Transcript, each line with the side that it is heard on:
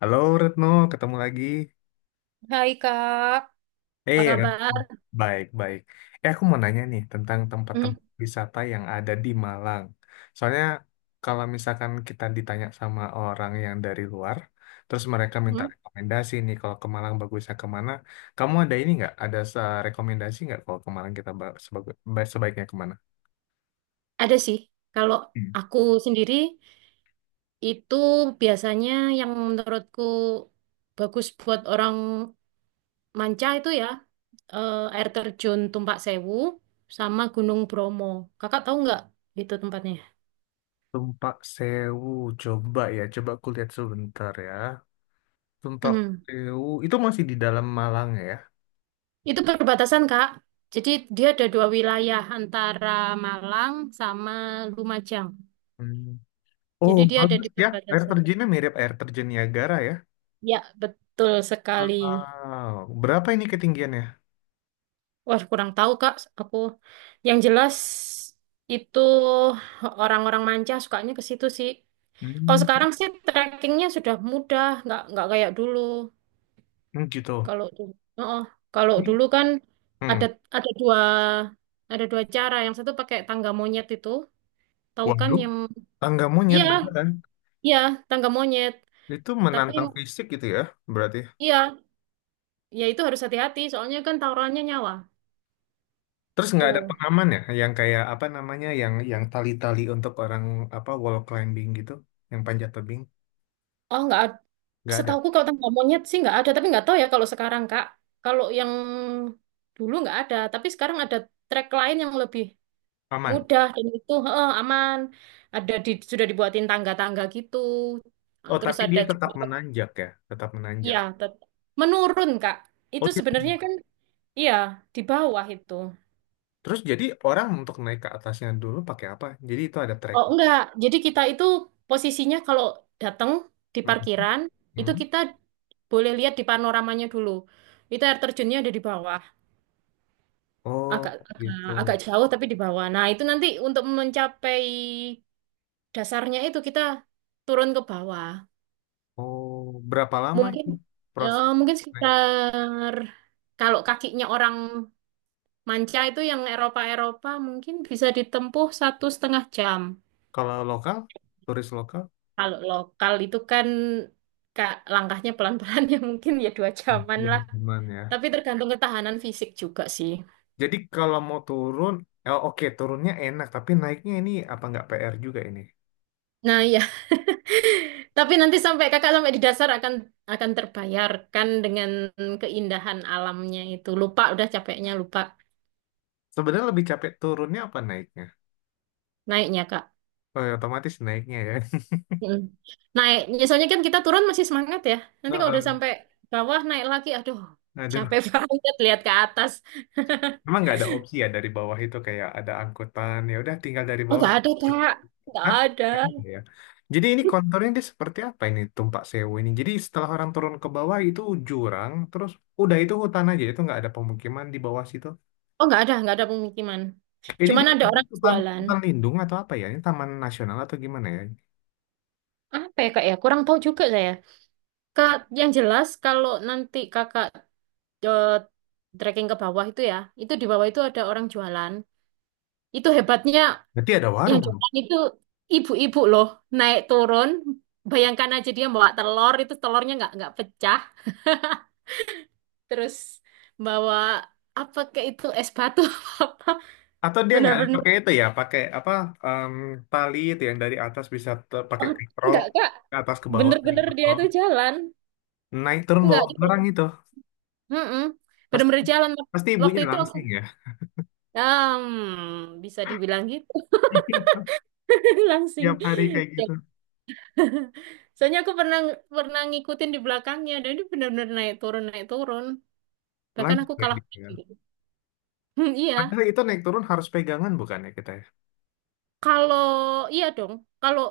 left: Halo Retno, ketemu lagi.
right: Hai Kak, apa
left: Eh, Retno.
right: kabar?
left: Baik, baik. Eh, aku mau nanya nih tentang
right: Hmm,
left: tempat-tempat wisata yang ada di Malang. Soalnya kalau misalkan kita ditanya sama orang yang dari luar, terus mereka minta
right: hmm.
left: rekomendasi nih kalau ke Malang bagusnya kemana, kamu ada ini nggak? Ada rekomendasi nggak kalau ke Malang kita sebaiknya kemana?
right: Ada sih. Kalau
left: Hmm.
right: aku sendiri itu biasanya yang menurutku bagus buat orang manca itu ya air terjun Tumpak Sewu sama Gunung Bromo. Kakak tahu nggak itu tempatnya?
left: Tumpak Sewu, coba ya, coba aku lihat sebentar ya. Tumpak
right: Hmm.
left: Sewu, itu masih di dalam Malang ya?
right: Itu perbatasan Kak. Jadi dia ada dua wilayah antara Malang sama Lumajang.
left: Hmm. Oh,
right: Jadi dia ada
left: bagus
right: di
left: ya. Air
right: perbatasan.
left: terjunnya mirip air terjun Niagara ya.
right: Ya, betul sekali.
left: Wow. Berapa ini ketinggiannya?
right: Wah, kurang tahu, Kak. Aku yang jelas itu orang-orang manca sukanya ke situ sih. Kalau
left: Hmm,
right: sekarang sih trekkingnya sudah mudah, nggak kayak dulu.
left: hmm, gitu.
right: Kalau dulu, oh, kalau dulu kan ada
left: Hmm.
right: ada ada dua cara. Yang satu pakai tangga monyet itu, tahu kan
left: Waduh,
right: yang
left: tangga
right: iya
left: monyet beneran.
right: iya tangga monyet.
left: Itu
right: Tapi
left: menantang fisik gitu ya, berarti.
right: iya, ya itu harus hati-hati. Soalnya kan taruhannya nyawa.
left: Terus nggak ada
right: Tuh,
left: pengaman ya, yang kayak apa namanya, yang tali-tali untuk orang apa wall climbing gitu, yang panjat tebing,
right: oh nggak.
left: nggak ada.
right: Setauku kalau tangga monyet sih nggak ada, tapi nggak tahu ya kalau sekarang Kak. Kalau yang dulu nggak ada, tapi sekarang ada trek lain yang lebih
left: Aman.
right: mudah dan itu heeh, aman. Ada di, sudah dibuatin tangga-tangga gitu. Nah,
left: Oh,
right: terus
left: tapi
right: ada
left: dia tetap
right: juga,
left: menanjak ya, tetap menanjak.
right: iya, tet- menurun Kak.
left: Oh,
right: Itu
left: dia.
right: sebenarnya kan, iya di bawah itu.
left: Terus jadi orang untuk naik ke atasnya dulu pakai apa? Jadi itu ada trek.
right: Oh enggak, jadi kita itu posisinya kalau datang di parkiran itu
left: Mhm.
right: kita boleh lihat di panoramanya dulu. Itu air terjunnya ada di bawah. Agak
left: Oh,
right: agak
left: gitu.
right: agak jauh tapi di bawah. Nah, itu nanti untuk mencapai dasarnya itu kita turun ke bawah.
left: Oh, berapa lama
right: Mungkin
left: itu proses?
right: mungkin
left: Naik?
right: sekitar kalau kakinya orang manca itu yang Eropa-Eropa mungkin bisa ditempuh satu setengah jam.
left: Kalau lokal, turis lokal,
right: Kalau lokal itu kan Kak, langkahnya pelan-pelan ya mungkin ya dua
left: ah,
right: jaman
left: dua
right: lah.
left: bulan ya.
right: Tapi tergantung ketahanan fisik juga sih.
left: Jadi kalau mau turun, oh, oke turunnya enak, tapi naiknya ini apa nggak PR juga ini?
right: Nah, ya. Tapi nanti sampai kakak sampai di dasar akan terbayarkan dengan keindahan alamnya itu. Lupa udah capeknya lupa
left: Sebenarnya lebih capek turunnya apa naiknya?
right: naiknya kak.
left: Oh, ya, otomatis naiknya ya.
right: Mm. Naik, biasanya kan kita turun masih semangat ya. Nanti kalau udah
left: Heeh.
right: sampai bawah naik lagi, aduh
left: Aduh,
right: capek banget lihat ke atas.
left: emang nggak ada opsi ya dari bawah itu kayak ada angkutan, ya udah tinggal dari
right: Oh
left: bawah.
right: nggak ada kak, nggak
left: Hah?
right: ada.
left: Nggak ada ya. Jadi ini konturnya dia seperti apa ini Tumpak Sewu ini? Jadi setelah orang turun ke bawah itu jurang, terus udah itu hutan aja, itu nggak ada pemukiman di bawah situ.
right: Oh nggak ada pemukiman.
left: Ini
right: Cuman
left: dia
right: ada orang
left: hutan
right: jualan.
left: hutan lindung atau apa ya? Ini taman nasional atau gimana ya?
right: Apa ya kak ya? Kurang tahu juga saya. Kak, yang jelas kalau nanti kakak eh, trekking ke bawah itu ya, itu di bawah itu ada orang jualan. Itu hebatnya
left: Berarti ada
right: yang
left: warung dong.
right: jualan itu ibu-ibu loh, naik turun. Bayangkan aja dia bawa telur, itu telurnya nggak pecah. Terus bawa apa ke itu es batu apa?
left: Atau dia nggak ada
right: Bener-bener.
left: pakai itu ya, pakai apa em, tali itu yang dari atas bisa pakai
right: Oh,
left: katrol
right: enggak kak,
left: ke atas ke bawah dari
right: bener-bener dia
left: katrol.
right: itu jalan.
left: Naik turun bawa
right: Enggak,
left: barang
right: dia
left: itu.
right: mm-mm,
left: Pasti
right: bener-bener jalan.
left: pasti
right: Waktu
left: ibunya
right: itu aku,
left: langsing ya.
right: hmm, bisa dibilang gitu, langsing.
left: Tiap hari kayak
right: Ya.
left: gitu.
right: Soalnya aku pernah pernah ngikutin di belakangnya dan dia benar-benar naik turun naik turun. Bahkan
left: Lanjut
right: aku kalah.
left: ya.
right: Hmm, iya.
left: Padahal itu naik turun harus pegangan bukan ya kita ya?
right: Kalau iya dong. Kalau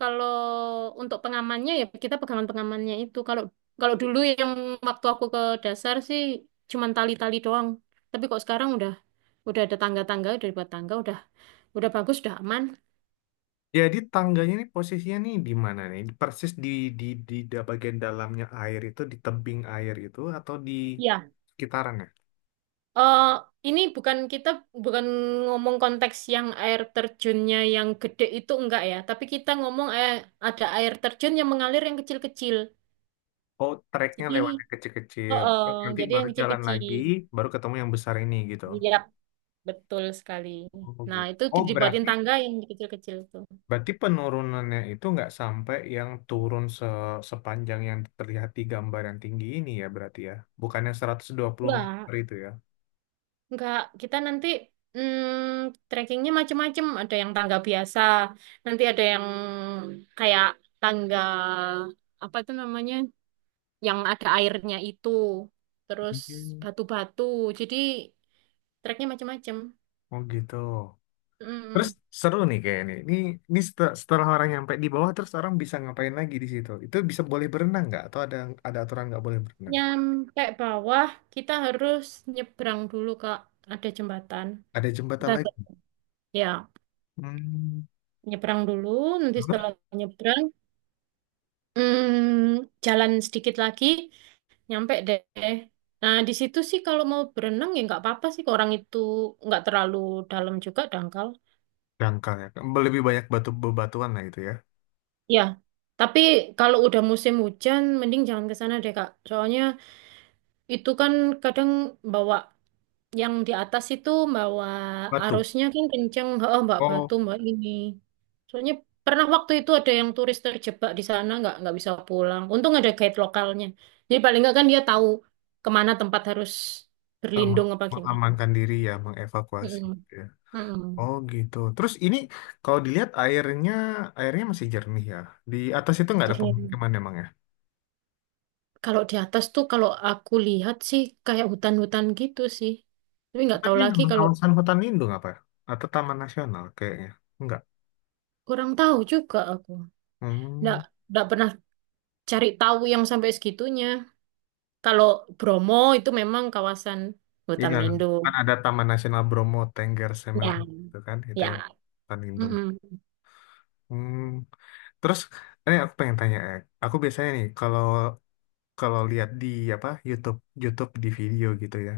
right: kalau untuk pengamannya ya kita pegangan pengamannya itu. Kalau kalau dulu yang waktu aku ke dasar sih cuman tali-tali doang. Tapi kok sekarang udah ada tangga-tangga, udah dibuat tangga, udah bagus, udah aman.
left: Jadi tangganya ini posisinya nih di mana nih? Persis bagian dalamnya air itu di tebing air itu atau di
right: Iya
left: sekitaran ya?
right: eh ini bukan kita bukan ngomong konteks yang air terjunnya yang gede itu enggak ya, tapi kita ngomong ada air terjun yang mengalir yang kecil-kecil.
left: Oh, treknya
right: Jadi,
left: lewat yang
right: oh,
left: kecil-kecil.
right: oh,
left: Terus nanti
right: jadi
left: baru
right: yang
left: jalan lagi,
right: kecil-kecil.
left: baru ketemu yang besar ini gitu.
right: Iya, betul sekali.
left: Oh,
right: Nah,
left: gitu.
right: itu
left: Oh,
right: ki- dibuatin
left: berarti
right: tangga yang kecil-kecil itu.
left: berarti penurunannya itu nggak sampai yang turun sepanjang yang terlihat di gambar yang tinggi ini ya berarti ya. Bukannya 120 meter
right: Enggak,
left: itu ya.
right: enggak. Kita nanti hmm, trekkingnya macem-macem. Ada yang tangga biasa, nanti ada yang kayak tangga apa itu namanya? Yang ada airnya itu terus
left: Hmm.
right: batu-batu jadi treknya macam-macam.
left: Oh gitu. Terus
right: Mm.
left: seru nih kayaknya nih. Ini setelah orang nyampe di bawah terus orang bisa ngapain lagi di situ? Itu bisa boleh berenang nggak? Atau ada aturan nggak boleh berenang?
right: Nyampe bawah kita harus nyebrang dulu Kak, ada jembatan,
left: Ada jembatan
right: kita
left: lagi.
right: ya
left: Hmm,
right: nyebrang dulu nanti
left: terus
right: setelah nyebrang jalan sedikit lagi nyampe deh. Nah di situ sih kalau mau berenang ya nggak apa-apa sih, orang itu nggak terlalu dalam juga, dangkal
left: dangkal ya. Lebih banyak batu bebatuan lah itu ya.
right: ya. Tapi kalau udah musim hujan, mending jangan ke sana deh, Kak. Soalnya itu kan kadang bawa yang di atas itu bawa
left: Batu.
right: arusnya kan kenceng, oh, Mbak Batu,
left: Oh,
right: Mbak ini. Soalnya pernah waktu itu ada yang turis terjebak di sana nggak bisa pulang. Untung ada guide lokalnya. Jadi paling nggak kan dia tahu kemana tempat harus
left: em,
right: berlindung apa gimana.
left: mengamankan diri ya, mengevakuasi
right: Mm-mm.
left: gitu ya.
right: Mm-mm.
left: Oh gitu. Terus ini kalau dilihat airnya airnya masih jernih ya. Di atas itu nggak ada
right: Jadi
left: pemukiman emang ya?
right: kalau di atas tuh kalau aku lihat sih kayak hutan-hutan gitu sih. Tapi nggak
left: Atau
right: tahu
left: ini
right: lagi
left: memang
right: kalau
left: kawasan hutan lindung apa ya? Atau taman nasional kayaknya? Enggak.
right: kurang tahu juga aku. Nggak,
left: Hmm.
right: nggak pernah cari tahu yang sampai segitunya. Kalau Bromo itu memang kawasan hutan
left: Iya,
right: lindung.
left: kan ada Taman Nasional Bromo Tengger Semeru,
right: Ya,
left: itu kan, itu yang
right: ya.
left: Tanjung.
right: Mm-mm.
left: Hmm. Terus, ini aku pengen tanya, aku biasanya nih kalau kalau lihat di apa YouTube YouTube di video gitu ya,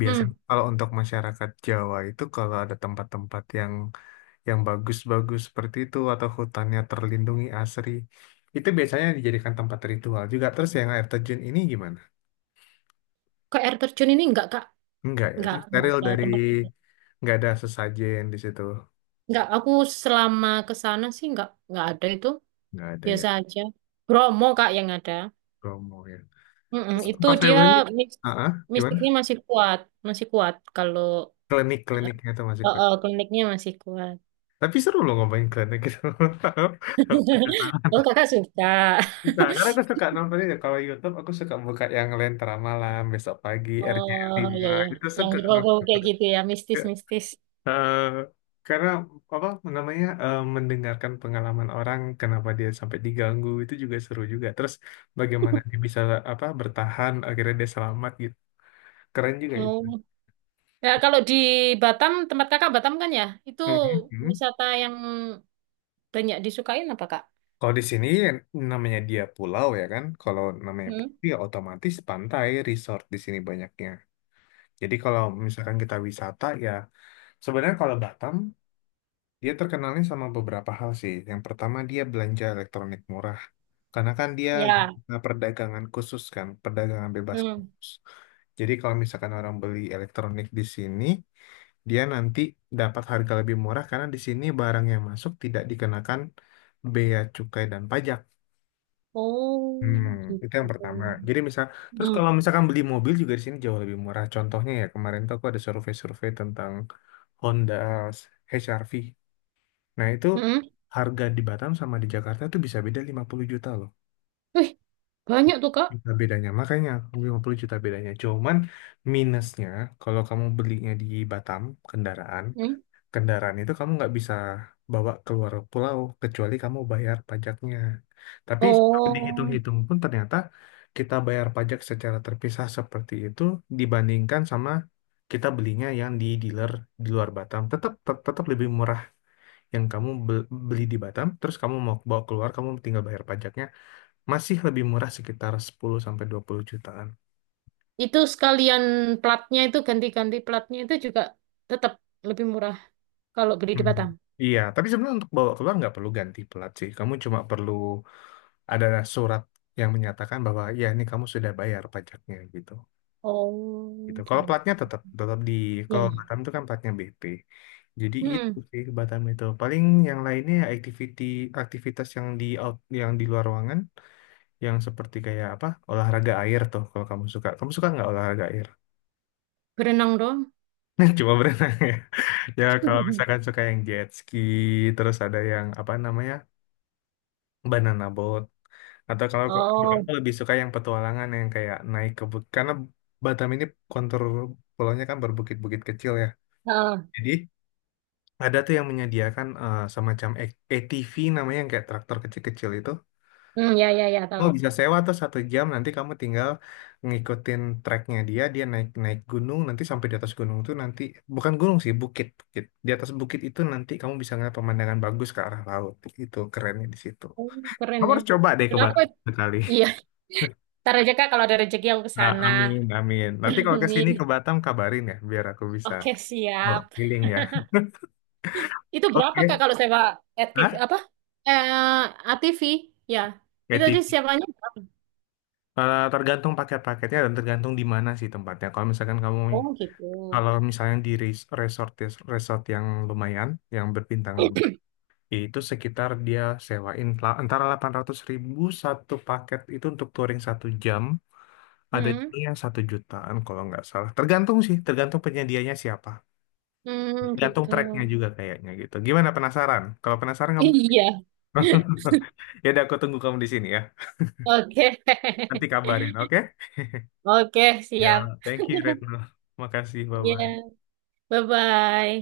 left: biasanya
right: Hmm,
left: kalau untuk masyarakat Jawa itu kalau ada tempat-tempat yang bagus-bagus seperti itu atau hutannya terlindungi asri, itu biasanya dijadikan tempat ritual juga. Terus yang air terjun ini gimana?
right: ke air terjun ini enggak, Kak.
left: Enggak ya, terus
right: Enggak
left: steril
right: ada
left: dari
right: tempat.
left: nggak ada sesajen di situ,
right: Enggak, aku selama ke sana sih enggak ada itu.
left: nggak ada ya.
right: Biasa aja. Bromo, Kak, yang ada.
left: Promo ya.
right: Mm-mm,
left: Terus
right: itu
left: Pas
right: dia
left: Februari,
right: mis-
left: gimana?
right: mistiknya masih kuat. Masih kuat kalau
left: Klinik-kliniknya itu masih kuat.
right: kliniknya masih kuat.
left: Tapi seru loh ngomongin klinik gitu.
right: Oh, Kakak suka.
left: Nah, karena aku suka nonton itu. Kalau YouTube, aku suka buka yang Lentera Malam, Besok Pagi, rcl
right: Oh iya
left: lima
right: iya,
left: itu
right: yang
left: suka
right: berbau
left: nonton.
right: kayak gitu ya, mistis-mistis.
left: Eh, karena apa namanya mendengarkan pengalaman orang kenapa dia sampai diganggu itu juga seru juga, terus bagaimana dia bisa apa bertahan akhirnya dia selamat gitu, keren juga itu.
right: Hmm. Ya kalau di Batam, tempat kakak Batam kan ya, itu
left: Hmm, hmm.
right: wisata yang banyak disukain apa kak?
left: Kalau di sini namanya dia pulau ya kan. Kalau namanya
right: Hmm.
left: pulau ya otomatis pantai, resort di sini banyaknya. Jadi kalau misalkan kita wisata ya, sebenarnya kalau Batam dia terkenalnya sama beberapa hal sih. Yang pertama dia belanja elektronik murah. Karena kan dia
right: Ya.
left: zona perdagangan khusus kan, perdagangan bebas
right: Hmm.
left: khusus. Jadi kalau misalkan orang beli elektronik di sini, dia nanti dapat harga lebih murah karena di sini barang yang masuk tidak dikenakan bea cukai dan pajak.
right: Oh
left: Hmm,
right: gitu.
left: itu yang pertama. Jadi misal, terus
right: Hmm.
left: kalau misalkan beli mobil juga di sini jauh lebih murah. Contohnya ya kemarin tuh aku ada survei-survei tentang Honda HR-V. Nah itu
right: Hmm.
left: harga di Batam sama di Jakarta tuh bisa beda 50 juta loh.
right: Wih banyak tuh kak.
left: Juta bedanya. Makanya 50 juta bedanya. Cuman minusnya kalau kamu belinya di Batam kendaraan,
right: Hmm.
left: kendaraan itu kamu nggak bisa bawa keluar pulau kecuali kamu bayar pajaknya. Tapi
right: Oh
left: dihitung-hitung pun ternyata kita bayar pajak secara terpisah seperti itu, dibandingkan sama kita belinya yang di dealer di luar Batam tetap tetap lebih murah. Yang kamu beli di Batam terus kamu mau bawa keluar, kamu tinggal bayar pajaknya, masih lebih murah sekitar 10 sampai 20 jutaan.
right: itu sekalian platnya itu ganti-ganti platnya itu juga tetap lebih murah kalau beli di
left: Hmm.
right: Batam.
left: Iya, tapi sebenarnya untuk bawa keluar nggak perlu ganti pelat sih. Kamu cuma perlu ada surat yang menyatakan bahwa ya ini kamu sudah bayar pajaknya gitu. Gitu.
right: Oh, gitu.
left: Kalau platnya tetap tetap di
right: Ya,
left: kalau
right: ya.
left: Batam itu kan platnya BP. Jadi itu
right: Hmm.
left: sih Batam itu. Paling yang lainnya ya activity, aktivitas yang di out, yang di luar ruangan, yang seperti kayak apa? Olahraga air tuh kalau kamu suka. Kamu suka nggak olahraga air?
right: Berenang dong.
left: Cuma berenang ya. Ya, kalau misalkan suka yang jet ski, terus ada yang apa namanya? Banana boat. Atau kalau kok
right: Oh,
left: aku lebih suka yang petualangan yang kayak naik ke bukit, karena Batam ini kontur pulaunya kan berbukit-bukit kecil ya,
right: heeh.
left: jadi ada tuh yang menyediakan semacam ATV namanya yang kayak traktor kecil-kecil itu.
right: Hmm, ya, ya, ya,
left: Kamu
right: tahu.
left: bisa sewa tuh 1 jam, nanti kamu tinggal ngikutin treknya, dia dia naik naik gunung, nanti sampai di atas gunung tuh, nanti bukan gunung sih, bukit, bukit di atas bukit itu, nanti kamu bisa ngeliat pemandangan bagus ke arah laut. Itu kerennya di situ.
right: Oh, keren
left: Kamu
right: ya.
left: harus coba deh ke
right: Kenapa?
left: Batam sekali.
right: Iya, ntar aja Kak kalau ada rezeki aku ke
left: Nah,
right: sana.
left: amin, amin. Nanti kalau ke sini ke
right: Amin.
left: Batam kabarin ya, biar aku bisa
right: Oke,
left: bawa
right: siap.
left: keliling ya.
right: Itu berapa Kak
left: Oke.
right: kalau sewa aktif
left: Hah?
right: apa? Eh, ATV, ya. Itu tadi
left: ATV.
right: sewanya berapa?
left: Tergantung paket-paketnya dan tergantung di mana sih tempatnya. Kalau misalkan kamu,
right: Oh, gitu.
left: kalau misalnya di resort ya, resort yang lumayan, yang berbintang 5, itu sekitar dia sewain antara 800 ribu satu paket itu untuk touring 1 jam. Ada
right: Hmm,
left: juga yang 1 jutaan kalau nggak salah. Tergantung sih, tergantung penyedianya siapa.
right: hmm,
left: Tergantung
right: gitu.
left: tracknya juga kayaknya gitu. Gimana, penasaran? Kalau penasaran kamu.
right: Iya.
left: Ya udah aku tunggu kamu di sini ya.
right: Oke.
left: Nanti kabarin, oke?
right: Oke, siap.
left: Ya, thank you Retno. Makasih,
right: Iya.
left: bye-bye.
right: Bye-bye.